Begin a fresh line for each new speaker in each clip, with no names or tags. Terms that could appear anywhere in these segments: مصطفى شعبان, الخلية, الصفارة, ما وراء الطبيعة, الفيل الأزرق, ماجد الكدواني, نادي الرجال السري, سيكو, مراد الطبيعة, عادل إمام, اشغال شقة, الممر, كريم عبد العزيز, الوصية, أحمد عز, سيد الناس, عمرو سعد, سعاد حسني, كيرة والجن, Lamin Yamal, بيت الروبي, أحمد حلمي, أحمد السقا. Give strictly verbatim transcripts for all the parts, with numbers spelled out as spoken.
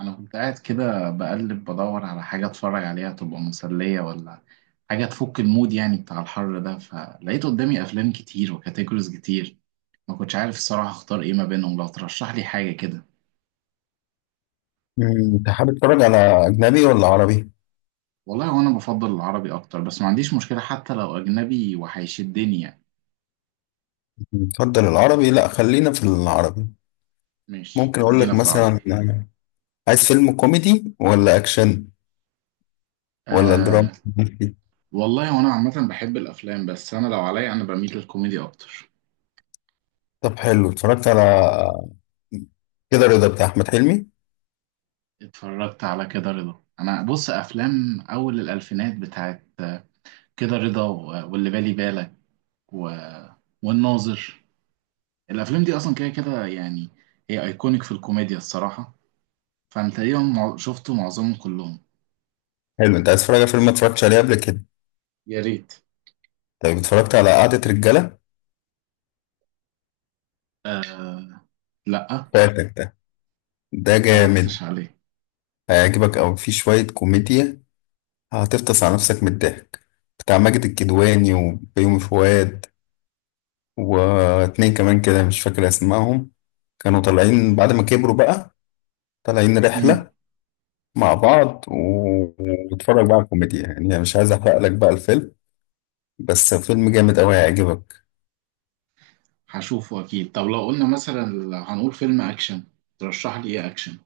انا كنت قاعد كده بقلب بدور على حاجه اتفرج عليها تبقى مسليه، ولا حاجه تفك المود، يعني بتاع الحر ده. فلقيت قدامي افلام كتير وكاتيجوريز كتير، ما كنتش عارف الصراحه اختار ايه ما بينهم، لو ترشح لي حاجه كده.
مم، انت حابب تتفرج على اجنبي ولا عربي؟
والله وانا بفضل العربي اكتر، بس ما عنديش مشكله حتى لو اجنبي وهيشدني يعني.
تفضل العربي، لا خلينا في العربي.
ماشي،
ممكن اقول
خلينا
لك
في العربي.
مثلا عايز فيلم كوميدي ولا اكشن ولا دراما؟
آه. والله وانا عامه بحب الافلام، بس انا لو عليا انا بميل للكوميدي اكتر.
طب حلو، اتفرجت على كده رضا بتاع احمد حلمي؟
اتفرجت على كده رضا، انا بص افلام اول الالفينات بتاعت كده رضا، و- واللي بالي بالك و... والناظر. الافلام دي اصلا كده كده يعني، هي ايكونيك في الكوميديا الصراحه. فانا تقريبا مع- شفته معظمهم كلهم.
حلو، انت عايز تتفرج على فيلم ما اتفرجتش عليه قبل كده؟
يا ريت.
طيب اتفرجت على قعدة رجالة؟
لا،
فاتك ده،
ما
ده جامد،
اتفرجتش عليه.
هيعجبك او فيه شوية كوميديا هتفطس على نفسك من الضحك، بتاع ماجد الكدواني وبيومي فؤاد واتنين كمان كده مش فاكر اسمائهم، كانوا طالعين بعد ما كبروا بقى، طالعين
امم
رحلة مع بعض و- واتفرج بقى على الكوميديا، يعني أنا مش عايز احرق لك بقى الفيلم، بس فيلم جامد قوي هيعجبك.
هشوفه اكيد. طب لو قلنا مثلا، هنقول فيلم اكشن، ترشح لي ايه اكشن؟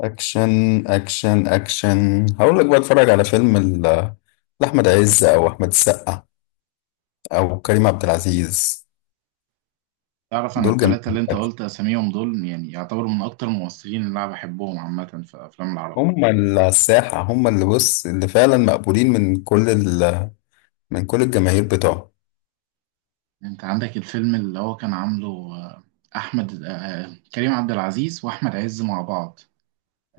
اكشن، اكشن اكشن هقول لك بقى اتفرج على فيلم ال- لاحمد عز او احمد السقا او كريم عبد العزيز.
تعرف انا
دول جامدين
التلاته
في
اللي انت
الأكشن.
قلت اساميهم دول يعني يعتبروا من اكتر الممثلين اللي انا بحبهم عامه في افلام العرب.
هم اللي على الساحة، هم اللي بص اللي فعلا مقبولين من كل ال... من كل الجماهير بتوعهم.
انت عندك الفيلم اللي هو كان عامله آه، احمد، آه، آه، كريم عبد العزيز واحمد عز مع بعض.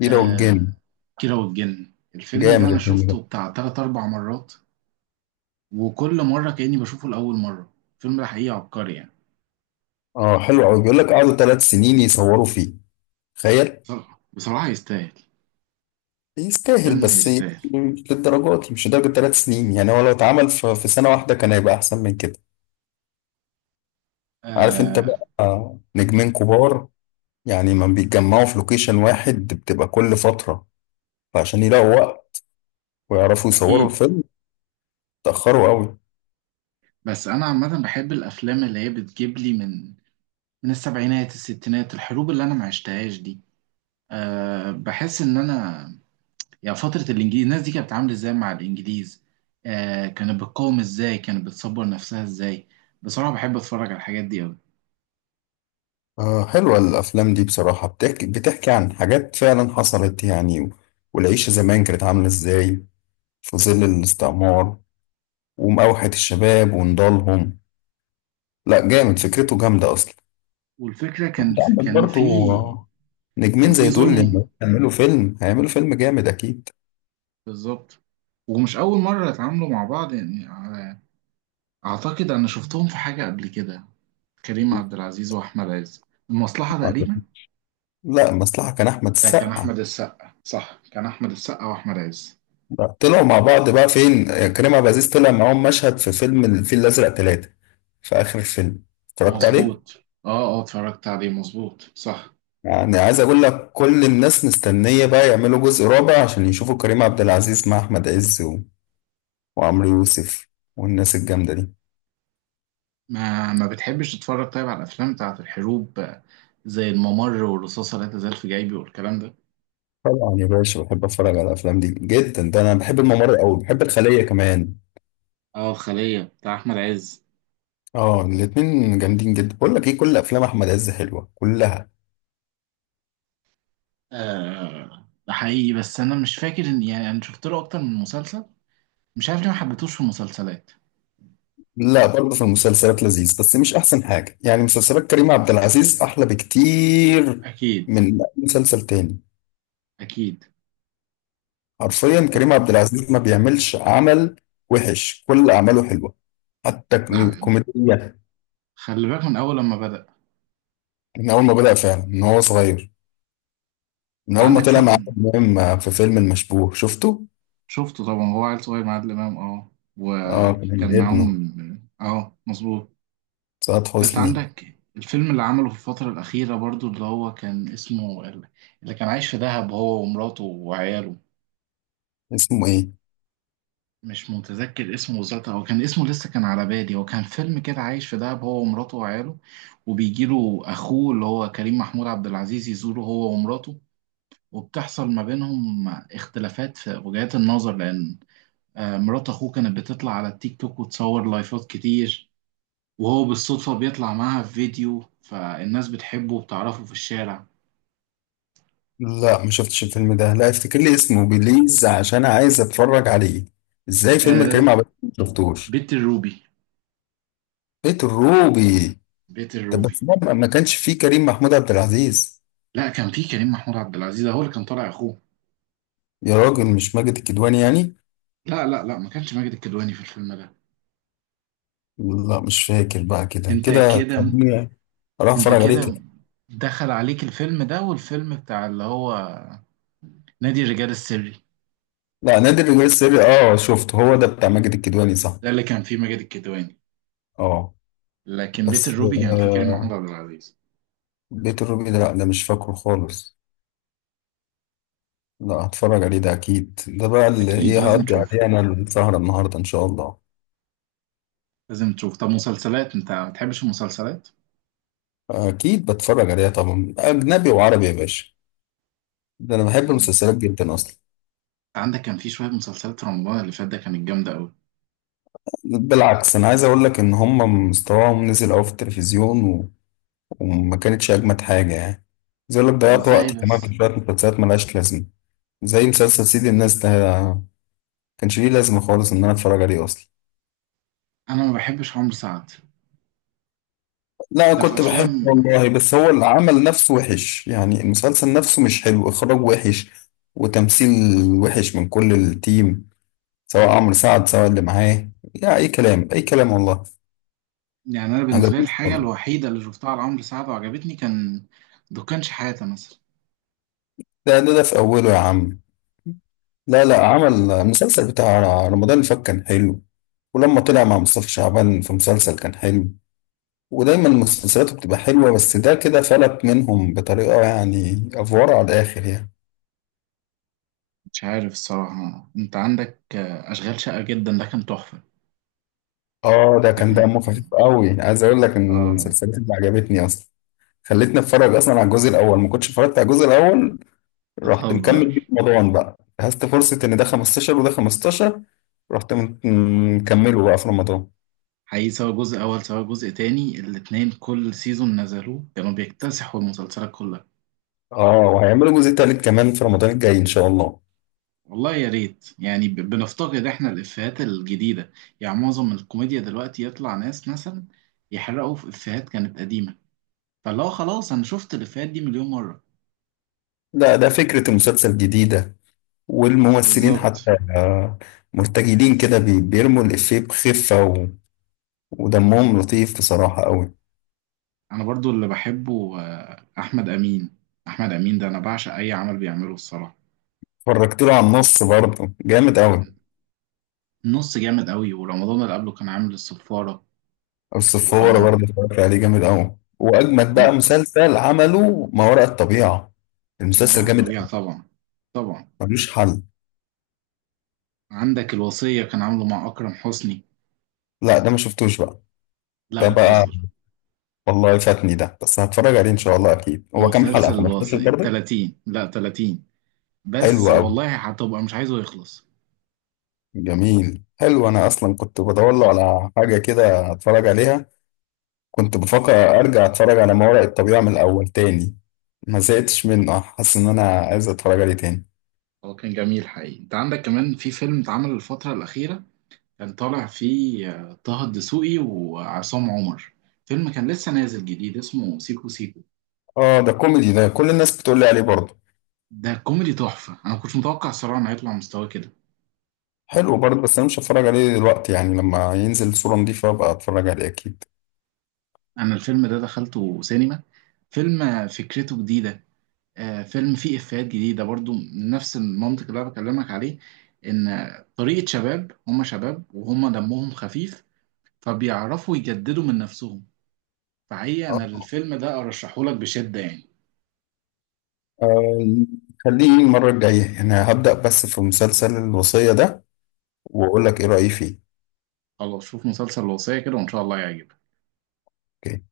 كيرة والجن،
كيرة والجن، الفيلم ده
جامد
انا
الفيلم ده.
شفته بتاع تلات اربع مرات، وكل مره كاني بشوفه لاول مره. الفيلم ده حقيقي عبقري يعني.
اه حلو قوي، بيقول لك قعدوا ثلاث سنين يصوروا فيه، تخيل.
بصراحه، بصراحة يستاهل.
يستاهل
الفيلم
بس إيه؟
يستاهل.
مش للدرجات، مش لدرجة ثلاث سنين، يعني هو لو اتعمل في في سنة واحدة كان هيبقى أحسن من كده. عارف أنت
آه،
بقى، آه، نجمين كبار يعني ما بيتجمعوا في لوكيشن واحد، بتبقى كل فترة، فعشان يلاقوا وقت ويعرفوا يصوروا
اكيد.
الفيلم اتأخروا قوي.
بس انا عامه بحب الافلام اللي هي بتجيب لي من من السبعينات الستينات، الحروب اللي انا ما عشتهاش دي. أه، بحس ان انا يعني فترة الإنجليز، الناس دي كانت بتتعامل إزاي مع الإنجليز؟ آه، كانت بتقاوم إزاي؟ كانت بتصبر نفسها إزاي؟ بصراحة بحب أتفرج على الحاجات دي أوي.
آه حلوة الأفلام دي بصراحة، بتحكي بتحكي عن حاجات فعلا حصلت، يعني و- والعيشة زمان كانت عاملة إزاي في ظل الاستعمار ومأوحة الشباب ونضالهم. لا جامد، فكرته جامدة أصلا.
والفكرة كان
وأنت
في
عندك
كان في
برضو نجمين
كان في
زي دول
ظلم.
لما يعملوا فيلم هيعملوا فيلم جامد أكيد.
بالظبط. ومش أول مرة يتعاملوا مع بعض يعني على- أعتقد أنا شفتهم في حاجة قبل كده، كريم عبد العزيز وأحمد عز، المصلحة تقريبا.
لا المصلحة كان أحمد
ده كان
السقا.
أحمد السقا، صح، كان أحمد السقا وأحمد عز.
لا، طلعوا مع بعض بقى فين؟ كريم عبد العزيز طلع معاهم مشهد في فيلم الفيل الأزرق ثلاثة، في آخر الفيلم، اتفرجت عليه؟
مظبوط، اه. اه اتفرجت عليه، مظبوط صح.
يعني عايز أقول لك كل الناس مستنية بقى يعملوا جزء رابع عشان يشوفوا كريم عبد العزيز مع أحمد عز و- وعمرو يوسف والناس الجامدة دي.
ما ما بتحبش تتفرج طيب على الافلام بتاعت الحروب؟ آه، زي الممر والرصاصه لا تزال في جيبي والكلام ده.
طبعا يا باشا بحب اتفرج على الافلام دي جدا، ده انا بحب الممر قوي، بحب الخليه كمان.
اه، الخليه بتاع احمد عز.
اه الاتنين جامدين جدا، بقول لك ايه، كل افلام احمد عز حلوه كلها.
آه ده حقيقي، بس انا مش فاكر ان يعني انا شفت له اكتر من مسلسل، مش عارف ليه ما حبيتهوش في المسلسلات.
لا برضه في المسلسلات لذيذ بس مش احسن حاجه، يعني مسلسلات كريم عبد العزيز احلى بكتير
اكيد.
من أي مسلسل تاني.
اكيد.
حرفيا كريم عبد العزيز ما بيعملش عمل وحش، كل اعماله حلوه، حتى
ده حقيقي.
الكوميديا.
خلي بالك من اول لما بدأ.
من اول ما بدأ فعلا، من هو صغير، من
كان
اول ما
عندك
طلع مع
فيلم
عادل امام في فيلم المشبوه، شفته؟
شفته طبعا، هو عيل صغير مع عادل امام، اه،
اه كان
وكان
ابنه،
معاهم، اه، مظبوط.
سعاد
انت
حسني.
عندك الفيلم اللي عمله في الفترة الأخيرة برضو، اللي هو كان اسمه، اللي كان عايش في دهب هو ومراته وعياله.
اسمه ايه؟
مش متذكر اسمه بالظبط، هو كان اسمه لسه كان على بالي، هو كان فيلم كده عايش في دهب هو ومراته وعياله، وبيجيله أخوه اللي هو كريم محمود عبد العزيز يزوره هو ومراته، وبتحصل ما بينهم اختلافات في وجهات النظر، لأن آه، مرات أخوه كانت بتطلع على التيك توك وتصور لايفات كتير، وهو بالصدفة بيطلع معاها في فيديو، فالناس بتحبه وبتعرفه في الشارع.
لا ما شفتش الفيلم ده، لا افتكر لي اسمه بليز عشان عايز اتفرج عليه، ازاي فيلم
آه،
كريم عبد العزيز ما شفتوش؟
بيت الروبي.
بيت الروبي.
بيت
طب
الروبي.
بس ده ما ما كانش فيه كريم محمود عبد العزيز؟
لا كان في كريم محمود عبد العزيز، هو اللي كان طالع اخوه.
يا راجل مش ماجد الكدواني يعني؟
لا لا لا، ما كانش ماجد الكدواني في الفيلم ده.
لا مش فاكر بقى، كده
انت
كده
كده.
هتخليني اروح
انت
اتفرج عليه
كده
تاني.
دخل عليك الفيلم ده، والفيلم بتاع اللي هو نادي الرجال السري.
لا نادي الرجال السري اه شفته، هو ده بتاع ماجد الكدواني صح؟
ده اللي كان فيه ماجد الكدواني،
اه.
لكن بيت
بس
الروبي كان فيه كريم محمود
آه،
عبد العزيز.
بيت الروبي ده لا ده مش فاكره خالص. لا هتفرج عليه ده اكيد، ده بقى اللي
اكيد
ايه
لازم
هقضي
تشوفه.
عليه انا السهرة النهاردة ان شاء الله.
لازم تشوف. طب مسلسلات، انت ما بتحبش المسلسلات؟
اكيد بتفرج عليها طبعا، اجنبي وعربي يا باشا، ده انا بحب
انت
المسلسلات جدا اصلا.
عندك كان في شويه مسلسلات في رمضان اللي فات ده كانت جامده قوي.
بالعكس، انا عايز اقول لك ان هم مستواهم نزل قوي في التلفزيون و... وما كانتش اجمد حاجة يعني. عايز اقول لك
طب
ضيعت
ازاي
وقتي كمان
بس؟
في شوية مسلسلات ملهاش لازمة، زي مسلسل سيد الناس ده، كانش ليه لازمة خالص ان انا اتفرج عليه اصلا.
انا ما بحبش عمرو سعد.
لا
ده في
كنت بحبه
افلام،
والله، بس هو العمل نفسه وحش يعني، المسلسل نفسه مش حلو، إخراج وحش وتمثيل وحش من كل التيم، سواء عمرو سعد سواء اللي معاه، لا أي كلام، أي كلام والله،
يعني انا
ما
بالنسبه لي
عجبنيش
الحاجه
خالص.
الوحيده اللي شفتها لعمرو سعد وعجبتني كان دكانش حياته مثلا.
ده ده ده في أوله يا عم. لا لا، عمل المسلسل بتاع رمضان اللي فات كان حلو، ولما طلع مع مصطفى شعبان في مسلسل كان حلو، ودايما مسلسلاته بتبقى حلوة، بس ده كده فلت منهم بطريقة يعني أفوارة على الآخر يعني.
مش عارف الصراحه، انت عندك آه، اشغال شقه، جدا ده كان تحفه.
اه ده
ده
كان
كان
دمه خفيف
كان-
قوي، عايز اقول لك ان من
اه
المسلسلات اللي عجبتني اصلا، خلتني اتفرج اصلا على الجزء الاول، ما كنتش اتفرجت على الجزء الاول، رحت
بتهزر.
مكمل بيه في رمضان بقى، جهزت فرصه ان ده خمستاشر وده خمستاشر. رحت مت- مكمله بقى في رمضان.
حقيقي، سواء جزء اول سواء جزء تاني، الاتنين كل سيزون نزلوه كانوا بيكتسحوا المسلسلات كلها.
اه وهيعملوا جزء تالت كمان في رمضان الجاي ان شاء الله.
والله يا ريت، يعني ب- بنفتقد احنا الافيهات الجديده، يعني معظم الكوميديا دلوقتي يطلع ناس مثلا يحرقوا في افيهات كانت قديمه، فاللي هو خلاص انا شفت الافيهات دي مليون مره.
لا ده فكره المسلسل جديده والممثلين
بالظبط.
حتى، آه، مرتجلين كده، بي- بيرموا الافيه بخفه و... ودمهم لطيف بصراحه قوي.
انا برضو اللي بحبه آه، احمد امين. احمد امين ده انا بعشق اي عمل بيعمله الصراحه.
اتفرجت له على النص برضه جامد قوي.
النص جامد قوي، ورمضان اللي قبله كان عامل الصفاره.
الصفارة
ورمضان
برضه اتفرجت عليه جامد أوي، وأجمد بقى مسلسل عمله ما وراء الطبيعة، المسلسل
مراد
جامد
الطبيعه
أوي،
طبعا. طبعا.
ملوش حل.
عندك الوصيه كان عامله مع اكرم حسني.
لا ده ما شفتوش بقى.
لا
ده بقى،
بتهزر.
والله فاتني ده، بس هتفرج عليه إن شاء الله أكيد، هو كام
مسلسل
حلقة، خمسة عشر
الوصيه
برضه؟
ثلاثين، لا ثلاثين، بس
حلو أوي،
والله هتبقى مش عايزه يخلص.
جميل، حلو. أنا أصلا كنت بدور له على حاجة كده أتفرج عليها، كنت بفكر أرجع أتفرج على ما وراء الطبيعة من الأول تاني، ما زهقتش منه، حاسس إن أنا عايز أتفرج عليه تاني.
هو كان جميل حقيقي. انت عندك كمان في فيلم اتعمل الفتره الاخيره، كان طالع فيه آه، طه الدسوقي وعصام عمر، فيلم كان لسه نازل جديد اسمه سيكو سيكو.
آه ده كوميدي، ده كل الناس بتقول لي عليه برضه.
ده كوميدي تحفة، أنا ما كنتش متوقع الصراحة إنه هيطلع مستوى كده.
حلو برضه بس انا مش هتفرج عليه دلوقتي، يعني لما ينزل صورة نضيفة بقى اتفرج عليه اكيد.
أنا الفيلم ده دخلته سينما. فيلم آه، فكرته جديدة، آه، فيلم فيه إفيهات جديدة برضو من نفس المنطق اللي أنا بكلمك عليه، إن آه، طريقة شباب، هما شباب وهما دمهم خفيف، فبيعرفوا يجددوا من نفسهم. فحقيقة أنا
آه.
الفيلم ده أرشحهولك بشدة يعني.
آه، خليه المرة الجاية، يعني هبدأ بس في مسلسل الوصية ده واقول لك ايه رأيي فيه.
خلاص، شوف مسلسل الوصية كده وإن شاء الله يعجبك.
أوكي.